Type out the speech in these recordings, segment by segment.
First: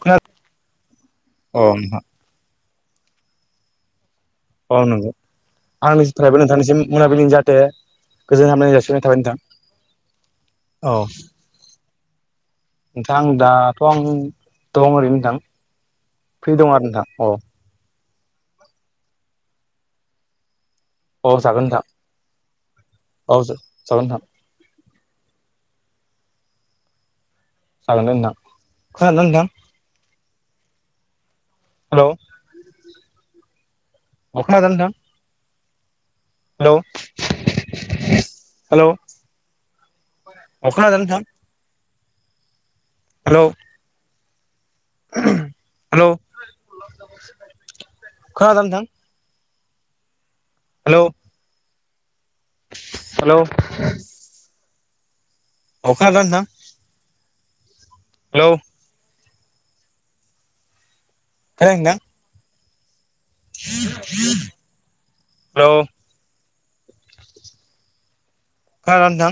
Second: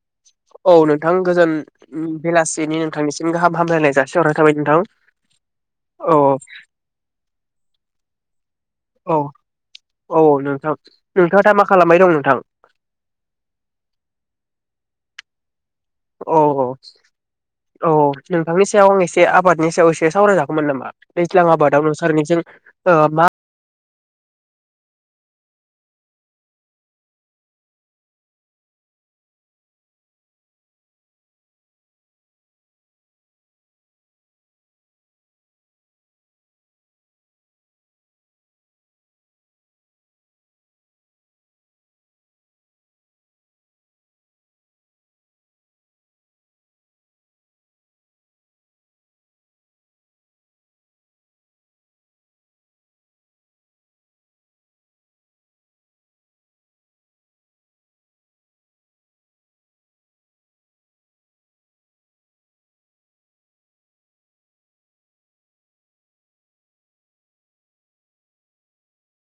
खोनादों? औ नोंथां गोजोन अ नोंथां बेलासिनि नोंथांनिसिम गाहाम हामलायनाय जासि हरनाय थाबाय नोंथां औ नंगौ आंनि औ जिथराबो नोंथांनिसिम मोनाबिलिनि जाहाथे गोजोन हामनाय जासि औ औ औ नोंथां औ नोंथाङा दा मा खालामबाय दं नोंथां? नोंथां दाथ' आं दं ओरैनो नोंथां औ फ्रि दं आरो नोंथां अ। औ औ नोंथांनि सायाव आं एसे आबादनि सायाव एसे सावरायजागौमोन नामा? औ दैज्लां जागोन आबादाव नोंसारनिजों ओ मा जागोनथां जागोनदे नोंथां। खोनादोंना नोंथां? हेल' अ खोनदोंना नोंथां? हेल' हेल' अ खोनादोंना नोथां? हेलौ उम हेलौ खोनादोंना नोंथां? हेलौ हेल' अ खोनादोंना नोंथां? हेलौ [unintelligible] हेलौ बारा नोंथां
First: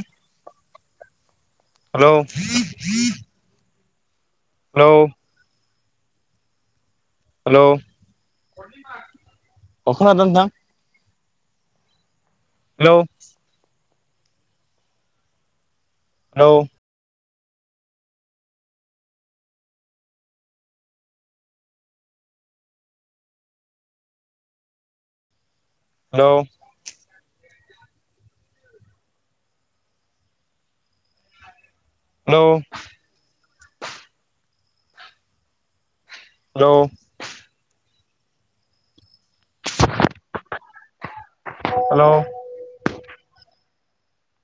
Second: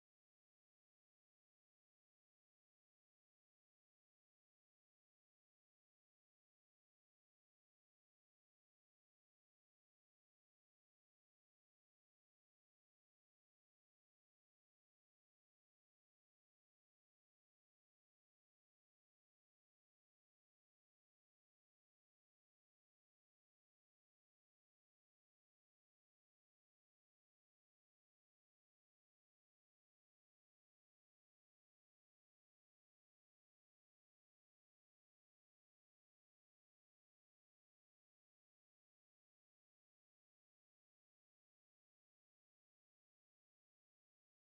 हेलौ हेलौ हेलौ अ खोनादोंना नोंथां? Hello hello hello hello hello hello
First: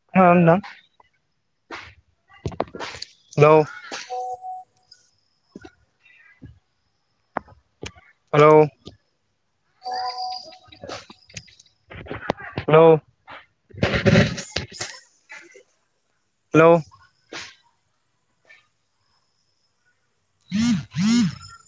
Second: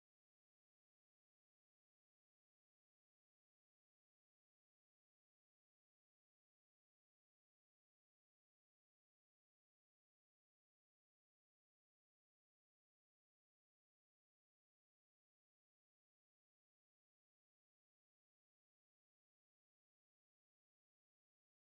खोनादों नोंथां हेलौ। Hello hello [inaudible] hello [inaudible]